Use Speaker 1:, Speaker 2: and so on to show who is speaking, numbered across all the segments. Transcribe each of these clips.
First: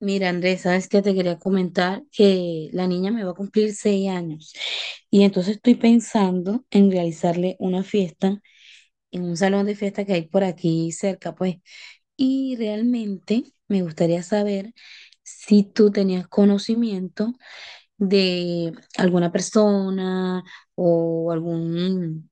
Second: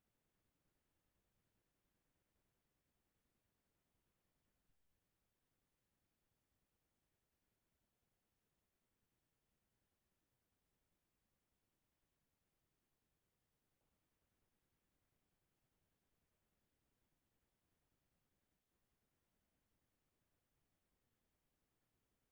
Speaker 1: Mira, Andrés, sabes que te quería comentar que la niña me va a cumplir 6 años y entonces estoy pensando en realizarle una fiesta en un salón de fiesta que hay por aquí cerca, pues. Y realmente me gustaría saber si tú tenías conocimiento de alguna persona o algún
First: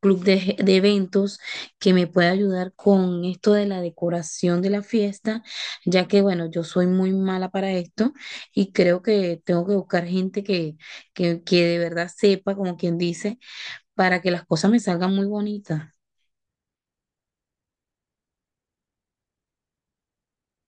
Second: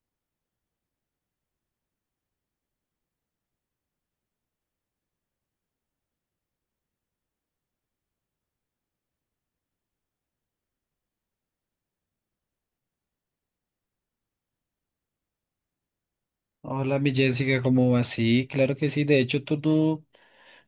Speaker 1: club de eventos que me pueda ayudar con esto de la decoración de la fiesta, ya que bueno, yo soy muy mala para esto y creo que tengo que buscar gente que de verdad sepa, como quien dice, para que las cosas me salgan muy bonitas.
Speaker 2: Hola, mi Jessica, ¿cómo vas? Sí, claro que sí. De hecho,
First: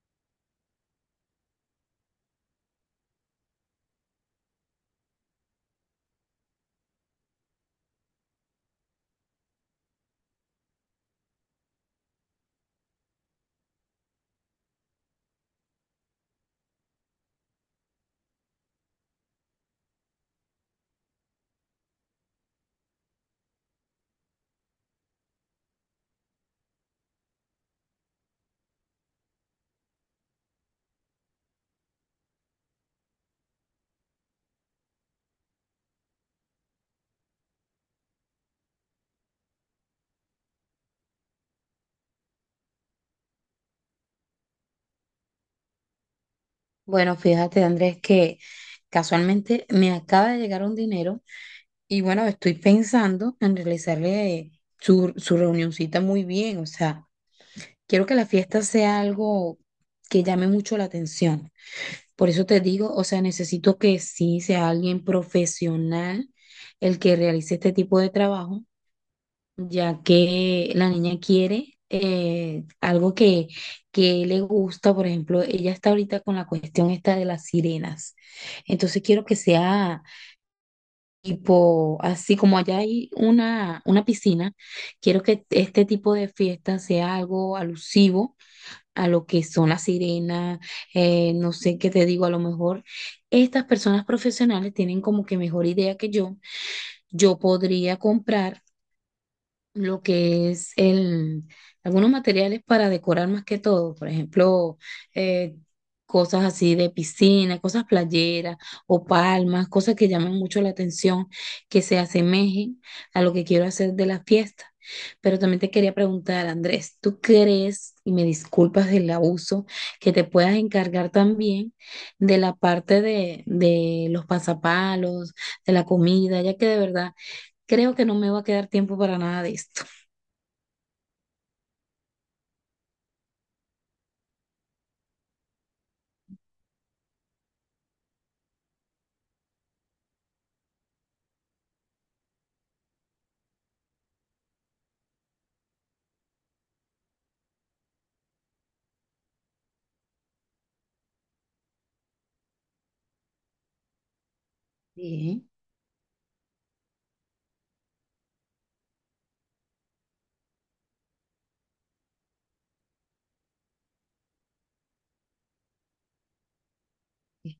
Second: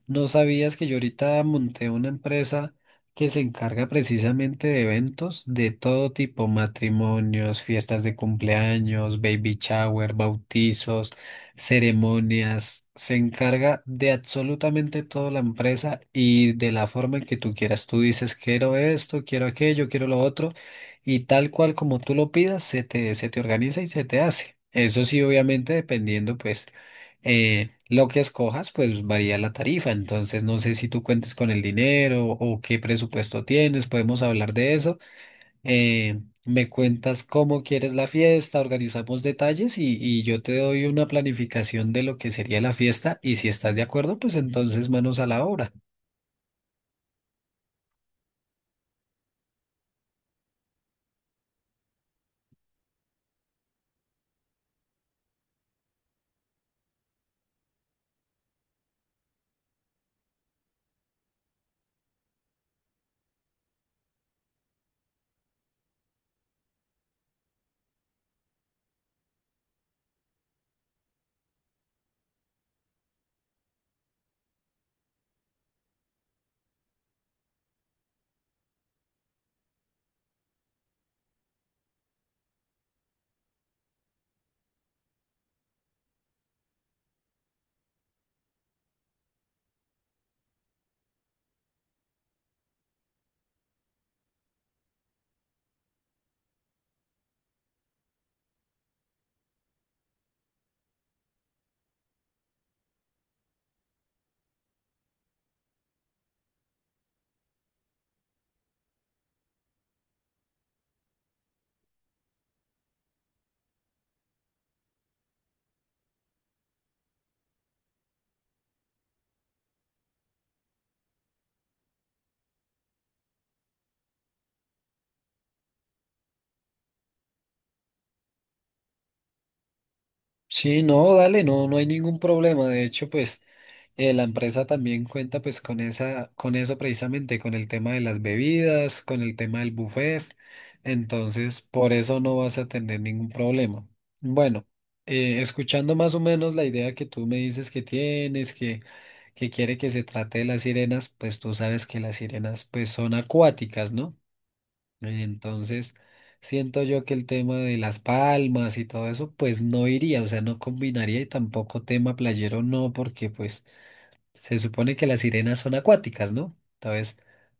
Speaker 2: ¿no sabías que yo ahorita monté una empresa que se encarga precisamente de eventos de todo tipo, matrimonios, fiestas de cumpleaños, baby shower, bautizos, ceremonias? Se encarga de absolutamente toda la empresa y de la forma en que tú quieras. Tú dices, quiero esto, quiero aquello, quiero lo otro, y tal cual como tú lo pidas, se te organiza y se te hace. Eso sí, obviamente, dependiendo, pues lo que escojas, pues varía la tarifa. Entonces, no sé si tú cuentes con el dinero o qué presupuesto tienes, podemos hablar de eso. Eh, Me cuentas cómo quieres la fiesta, organizamos detalles y yo te doy una planificación de lo que sería la fiesta y si estás de acuerdo, pues entonces manos a la obra.
Speaker 1: Bueno, fíjate, Andrés, que casualmente me acaba de llegar un dinero. Y bueno, estoy pensando en realizarle su reunioncita muy bien. O sea, quiero que la fiesta sea algo que llame mucho la atención. Por eso te digo, o sea, necesito que sí sea alguien profesional el que realice este tipo de trabajo, ya que la niña quiere algo que le gusta. Por ejemplo, ella está ahorita con la cuestión esta de las sirenas. Entonces quiero que sea tipo, así como allá hay una piscina, quiero que este tipo de fiesta sea algo alusivo a lo que son las sirenas. No sé qué te digo, a lo mejor estas personas profesionales tienen como que mejor idea que yo. Yo podría comprar lo que es el, algunos materiales para decorar más que todo. Por ejemplo, eh, cosas así de piscina, cosas playeras o palmas, cosas que llamen mucho la atención, que se asemejen a lo que quiero hacer de la fiesta. Pero también te quería preguntar, Andrés, ¿tú crees, y me disculpas del abuso, que te puedas encargar también de la parte de los pasapalos, de la comida, ya que de verdad creo que no me va a quedar tiempo para nada de esto?
Speaker 2: Sí, no, dale, no, no hay ningún problema. De hecho, pues la empresa también cuenta pues con esa, con eso precisamente, con el tema de las bebidas, con el tema del buffet. Entonces, por eso no vas a tener ningún problema. Bueno, escuchando más o menos la idea que tú me dices que tienes, que quiere que se trate de las sirenas, pues tú sabes que las sirenas pues son acuáticas, ¿no?
Speaker 1: Sí,
Speaker 2: Entonces, siento yo que el tema de las palmas y todo eso, pues no iría, o sea, no combinaría y tampoco tema playero no, porque pues se supone que las sirenas son acuáticas, ¿no? Entonces,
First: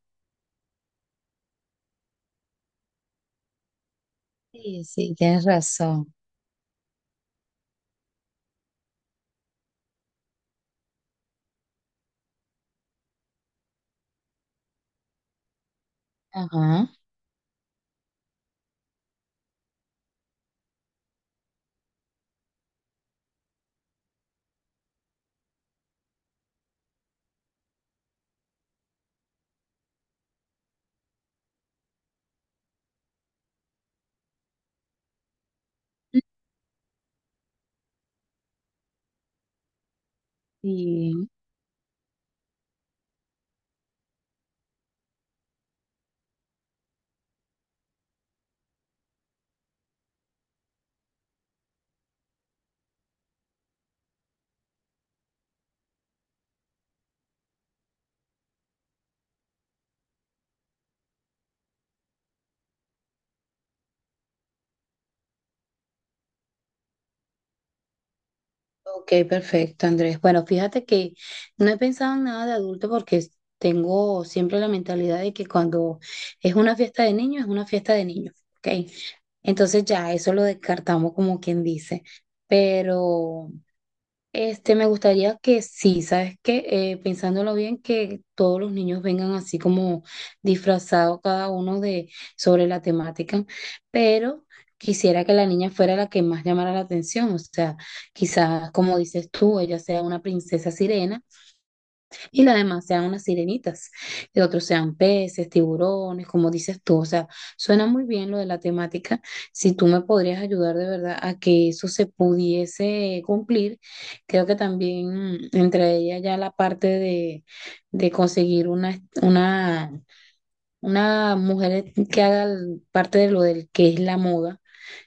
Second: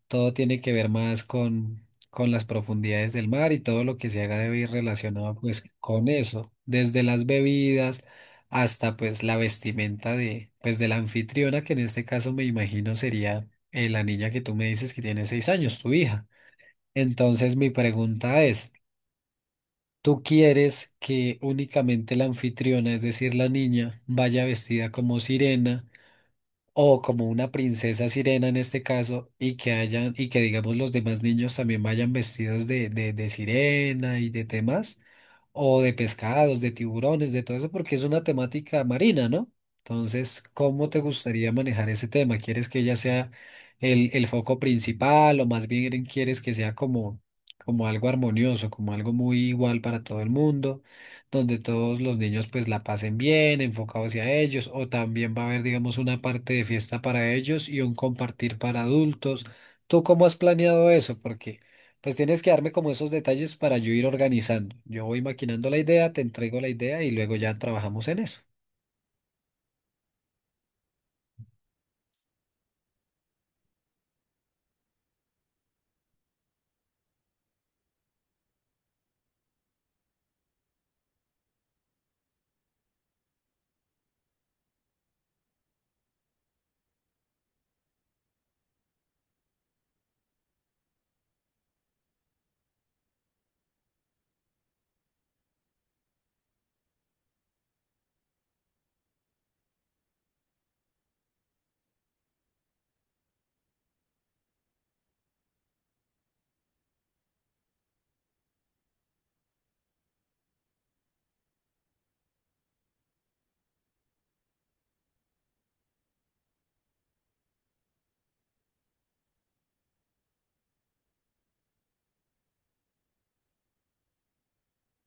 Speaker 2: todo tiene que ver más con las profundidades del mar y todo lo que se haga debe ir
Speaker 1: sí, sí,
Speaker 2: relacionado
Speaker 1: tienes
Speaker 2: pues con
Speaker 1: razón.
Speaker 2: eso, desde las bebidas hasta pues la vestimenta de, pues de la anfitriona, que en este caso me imagino sería la niña que tú me dices que tiene 6 años, tu hija.
Speaker 1: Ajá.
Speaker 2: Entonces mi pregunta es, ¿tú quieres que únicamente la anfitriona, es decir, la niña, vaya vestida como sirena o como una princesa sirena en este caso y que hayan y que digamos los demás niños también vayan vestidos de sirena y de temas, o de pescados, de tiburones, de todo eso, porque es una temática marina, ¿no? Entonces, ¿cómo te
Speaker 1: Sí.
Speaker 2: gustaría manejar ese tema? ¿Quieres que ella sea el foco principal o más bien quieres que sea como, como algo armonioso, como algo muy igual para todo el mundo, donde todos los niños pues la pasen bien, enfocados hacia ellos, o también va a haber, digamos, una parte de fiesta para ellos y un compartir para adultos? ¿Tú cómo has planeado eso? Porque pues tienes que darme como esos detalles para yo ir organizando. Yo voy maquinando la idea, te entrego la idea y luego ya trabajamos en eso.
Speaker 1: Ok, perfecto, Andrés. Bueno, fíjate que no he pensado en nada de adulto porque tengo siempre la mentalidad de que cuando es una fiesta de niños, es una fiesta de niños. Ok, entonces ya eso lo descartamos como quien dice. Pero. Me gustaría que sí, ¿sabes qué? Pensándolo bien, que todos los niños vengan así como disfrazados cada uno de sobre la temática, pero quisiera que la niña fuera la que más llamara la atención. O sea, quizás como dices tú, ella sea una princesa sirena y las demás sean unas sirenitas, y otros sean peces, tiburones, como dices tú. O sea, suena muy bien lo de la temática. Si tú me podrías ayudar de verdad a que eso se pudiese cumplir, creo que también entre ellas ya la parte de conseguir una mujer que haga parte de lo del que es la moda.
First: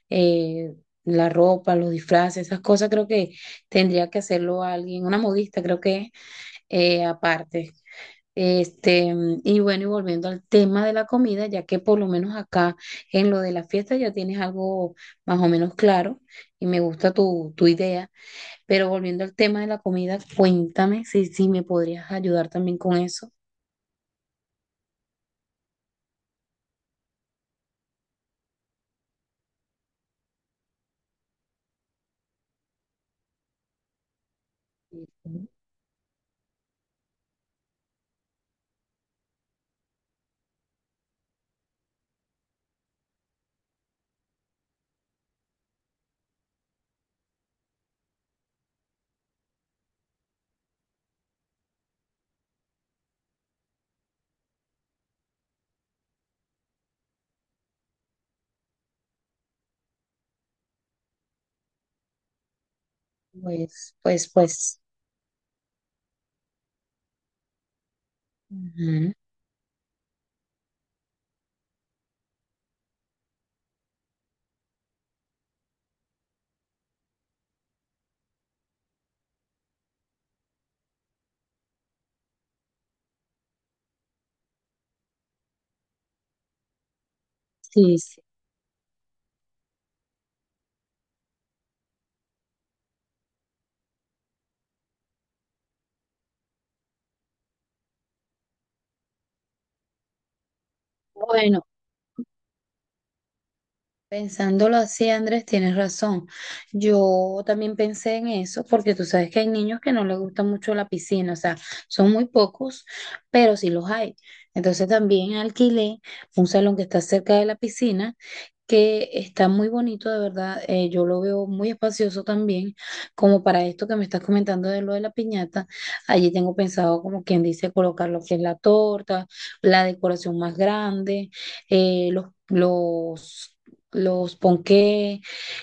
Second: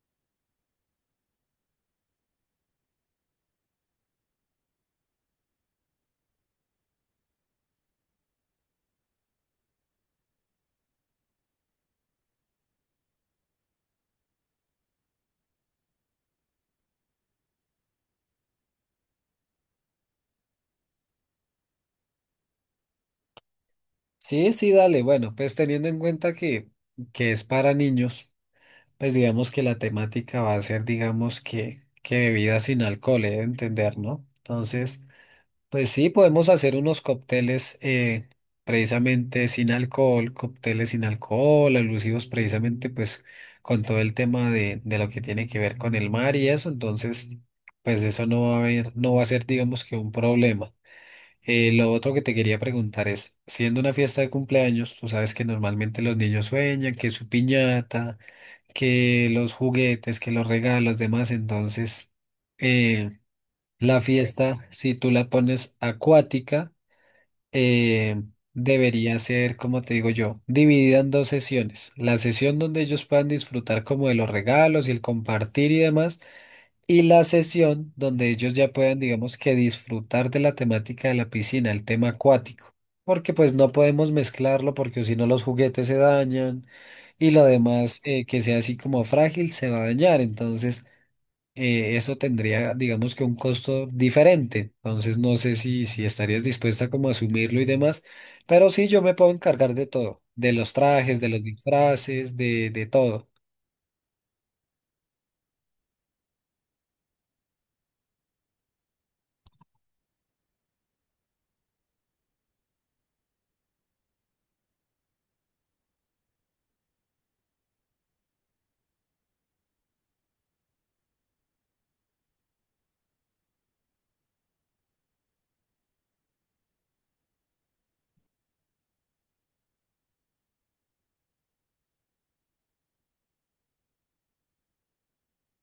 Speaker 1: eh, la ropa, los disfraces, esas cosas creo que tendría que hacerlo alguien, una modista creo que aparte, este, y bueno, y volviendo al tema de la comida, ya que por lo menos acá en lo de la fiesta ya tienes algo más o menos claro y me gusta tu idea, pero volviendo al tema de la comida, cuéntame si me podrías ayudar también con eso.
Speaker 2: Sí, sí, dale. Bueno, pues teniendo en cuenta que es para niños, pues digamos que la temática va a ser, digamos que bebidas sin alcohol, he de entender, ¿no? Entonces, pues sí, podemos hacer unos cócteles precisamente sin alcohol, cócteles sin alcohol, alusivos precisamente pues con todo el tema de lo que tiene que ver con el mar y eso, entonces pues eso no va a haber, no va a ser digamos que un problema. Lo otro que te quería preguntar es, siendo una fiesta de cumpleaños, tú sabes que normalmente los niños sueñan que su piñata, que los juguetes, que los regalos, demás, entonces... Eh,
Speaker 1: Pues,
Speaker 2: la
Speaker 1: pues,
Speaker 2: fiesta,
Speaker 1: pues.
Speaker 2: si tú la pones acuática, eh,
Speaker 1: Ujú.
Speaker 2: debería ser, como te digo yo, dividida en dos sesiones. La sesión donde ellos puedan disfrutar como de los regalos y el compartir y demás, y la sesión donde ellos ya puedan, digamos que disfrutar de la temática de la piscina, el tema acuático. Porque pues no podemos mezclarlo porque si no los juguetes se dañan y lo
Speaker 1: Sí,
Speaker 2: demás
Speaker 1: sí.
Speaker 2: que sea así como frágil se va a dañar. Entonces eso tendría, digamos que un costo diferente. Entonces no sé si, si estarías dispuesta como a asumirlo y demás, pero sí yo me puedo encargar de todo, de los trajes, de los
Speaker 1: Bueno.
Speaker 2: disfraces, de todo.
Speaker 1: Pensándolo así, Andrés, tienes razón. Yo también pensé en eso, porque tú sabes que hay niños que no les gusta mucho la piscina, o sea, son muy pocos, pero sí los hay. Entonces también alquilé un salón que está cerca de la piscina, que está muy bonito, de verdad. Yo lo veo muy espacioso también, como para esto que me estás comentando de lo de la piñata. Allí tengo pensado, como quien dice, colocar lo que es la torta, la decoración más grande, eh, los... Los los ponqués,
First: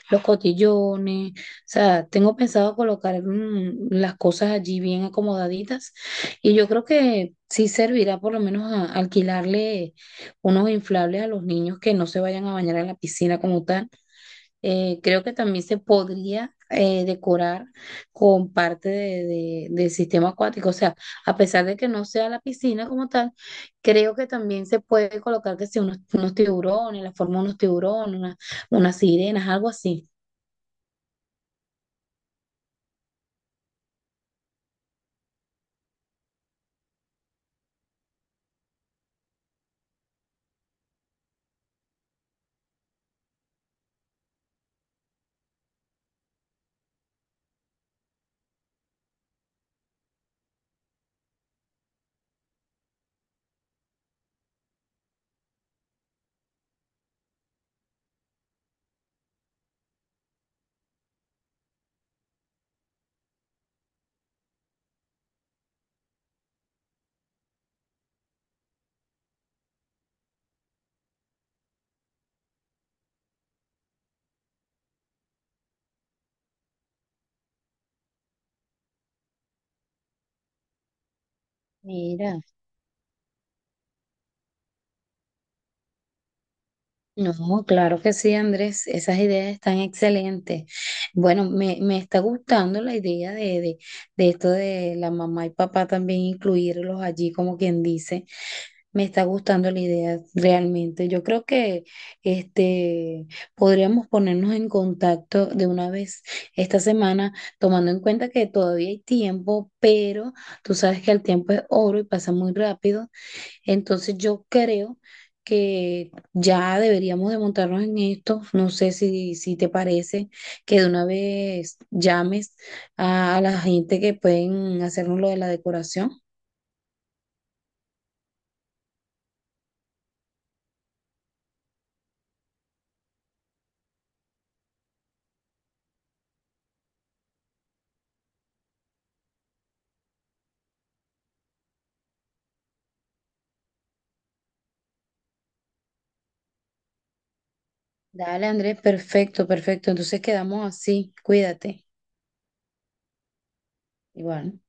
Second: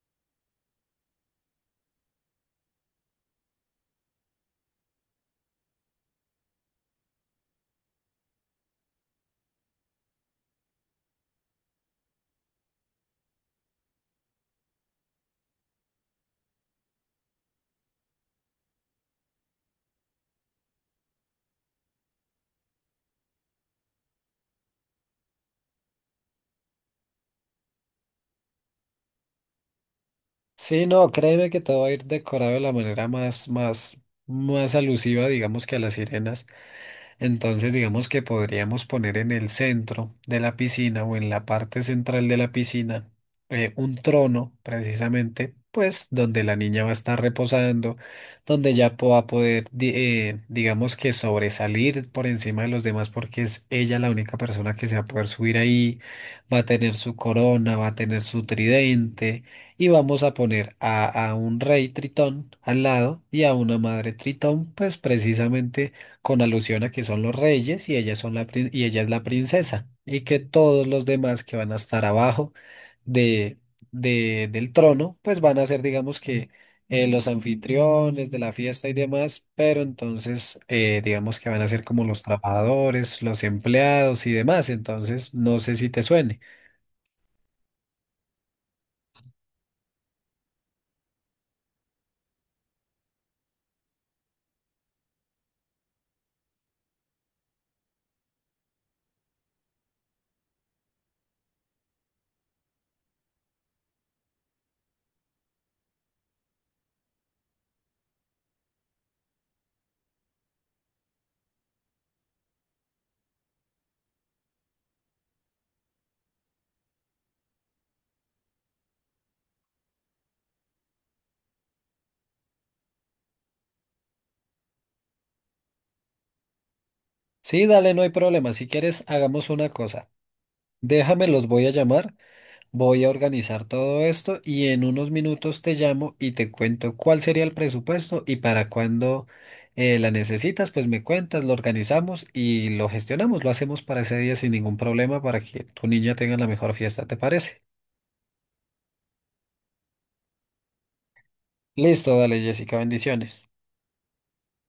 Speaker 1: los cotillones. O sea, tengo pensado colocar las cosas allí bien acomodaditas y yo creo que sí servirá por lo menos alquilarle unos inflables a los niños que no se vayan a bañar en la piscina como tal. Creo que también se podría decorar con parte del sistema acuático. O sea, a pesar de que no sea la piscina como tal, creo que también se puede colocar que si unos tiburones, la forma de unos tiburones, unas sirenas, algo así.
Speaker 2: Sí, no, créeme que todo va a ir decorado de la manera más, más, más alusiva, digamos que a las sirenas. Entonces, digamos que podríamos poner en el centro de la piscina o en la parte central de la piscina un trono, precisamente, pues donde la niña va a estar reposando, donde ya va a poder, digamos que sobresalir por encima de los demás porque es ella la única persona que se va a poder subir ahí, va a tener su corona, va a tener su tridente y vamos a poner a un rey tritón al lado y a una madre tritón, pues precisamente con alusión a que son los reyes y ella, son y ella es la princesa, y que todos los demás que van a estar abajo de, del trono, pues van a ser, digamos que, los anfitriones de la fiesta y demás, pero entonces, digamos que van a ser como los
Speaker 1: Mira,
Speaker 2: trabajadores, los empleados y demás, entonces no sé si te suene.
Speaker 1: no, claro que sí, Andrés, esas ideas están excelentes. Bueno, me está gustando la idea de esto de la mamá y papá también incluirlos allí, como quien dice. Me está gustando la idea, realmente. Yo creo que este podríamos ponernos en contacto de una vez esta semana, tomando en cuenta que todavía hay tiempo, pero tú sabes que el tiempo es oro y pasa muy rápido. Entonces yo creo que ya deberíamos de montarnos en esto. No sé si te parece que de una vez llames a la gente que pueden hacernos lo de la decoración.
Speaker 2: Sí, dale, no hay problema, si quieres, hagamos una cosa. Déjame, los voy a llamar. Voy a organizar todo esto y en unos minutos te llamo y te cuento cuál sería el presupuesto y para cuándo la necesitas, pues me cuentas, lo organizamos y lo gestionamos, lo hacemos para ese día sin ningún problema para que tu niña tenga la mejor fiesta, ¿te parece?
Speaker 1: Dale, Andrés, perfecto, perfecto. Entonces quedamos así. Cuídate.
Speaker 2: Listo, dale Jessica, bendiciones.
Speaker 1: Igual.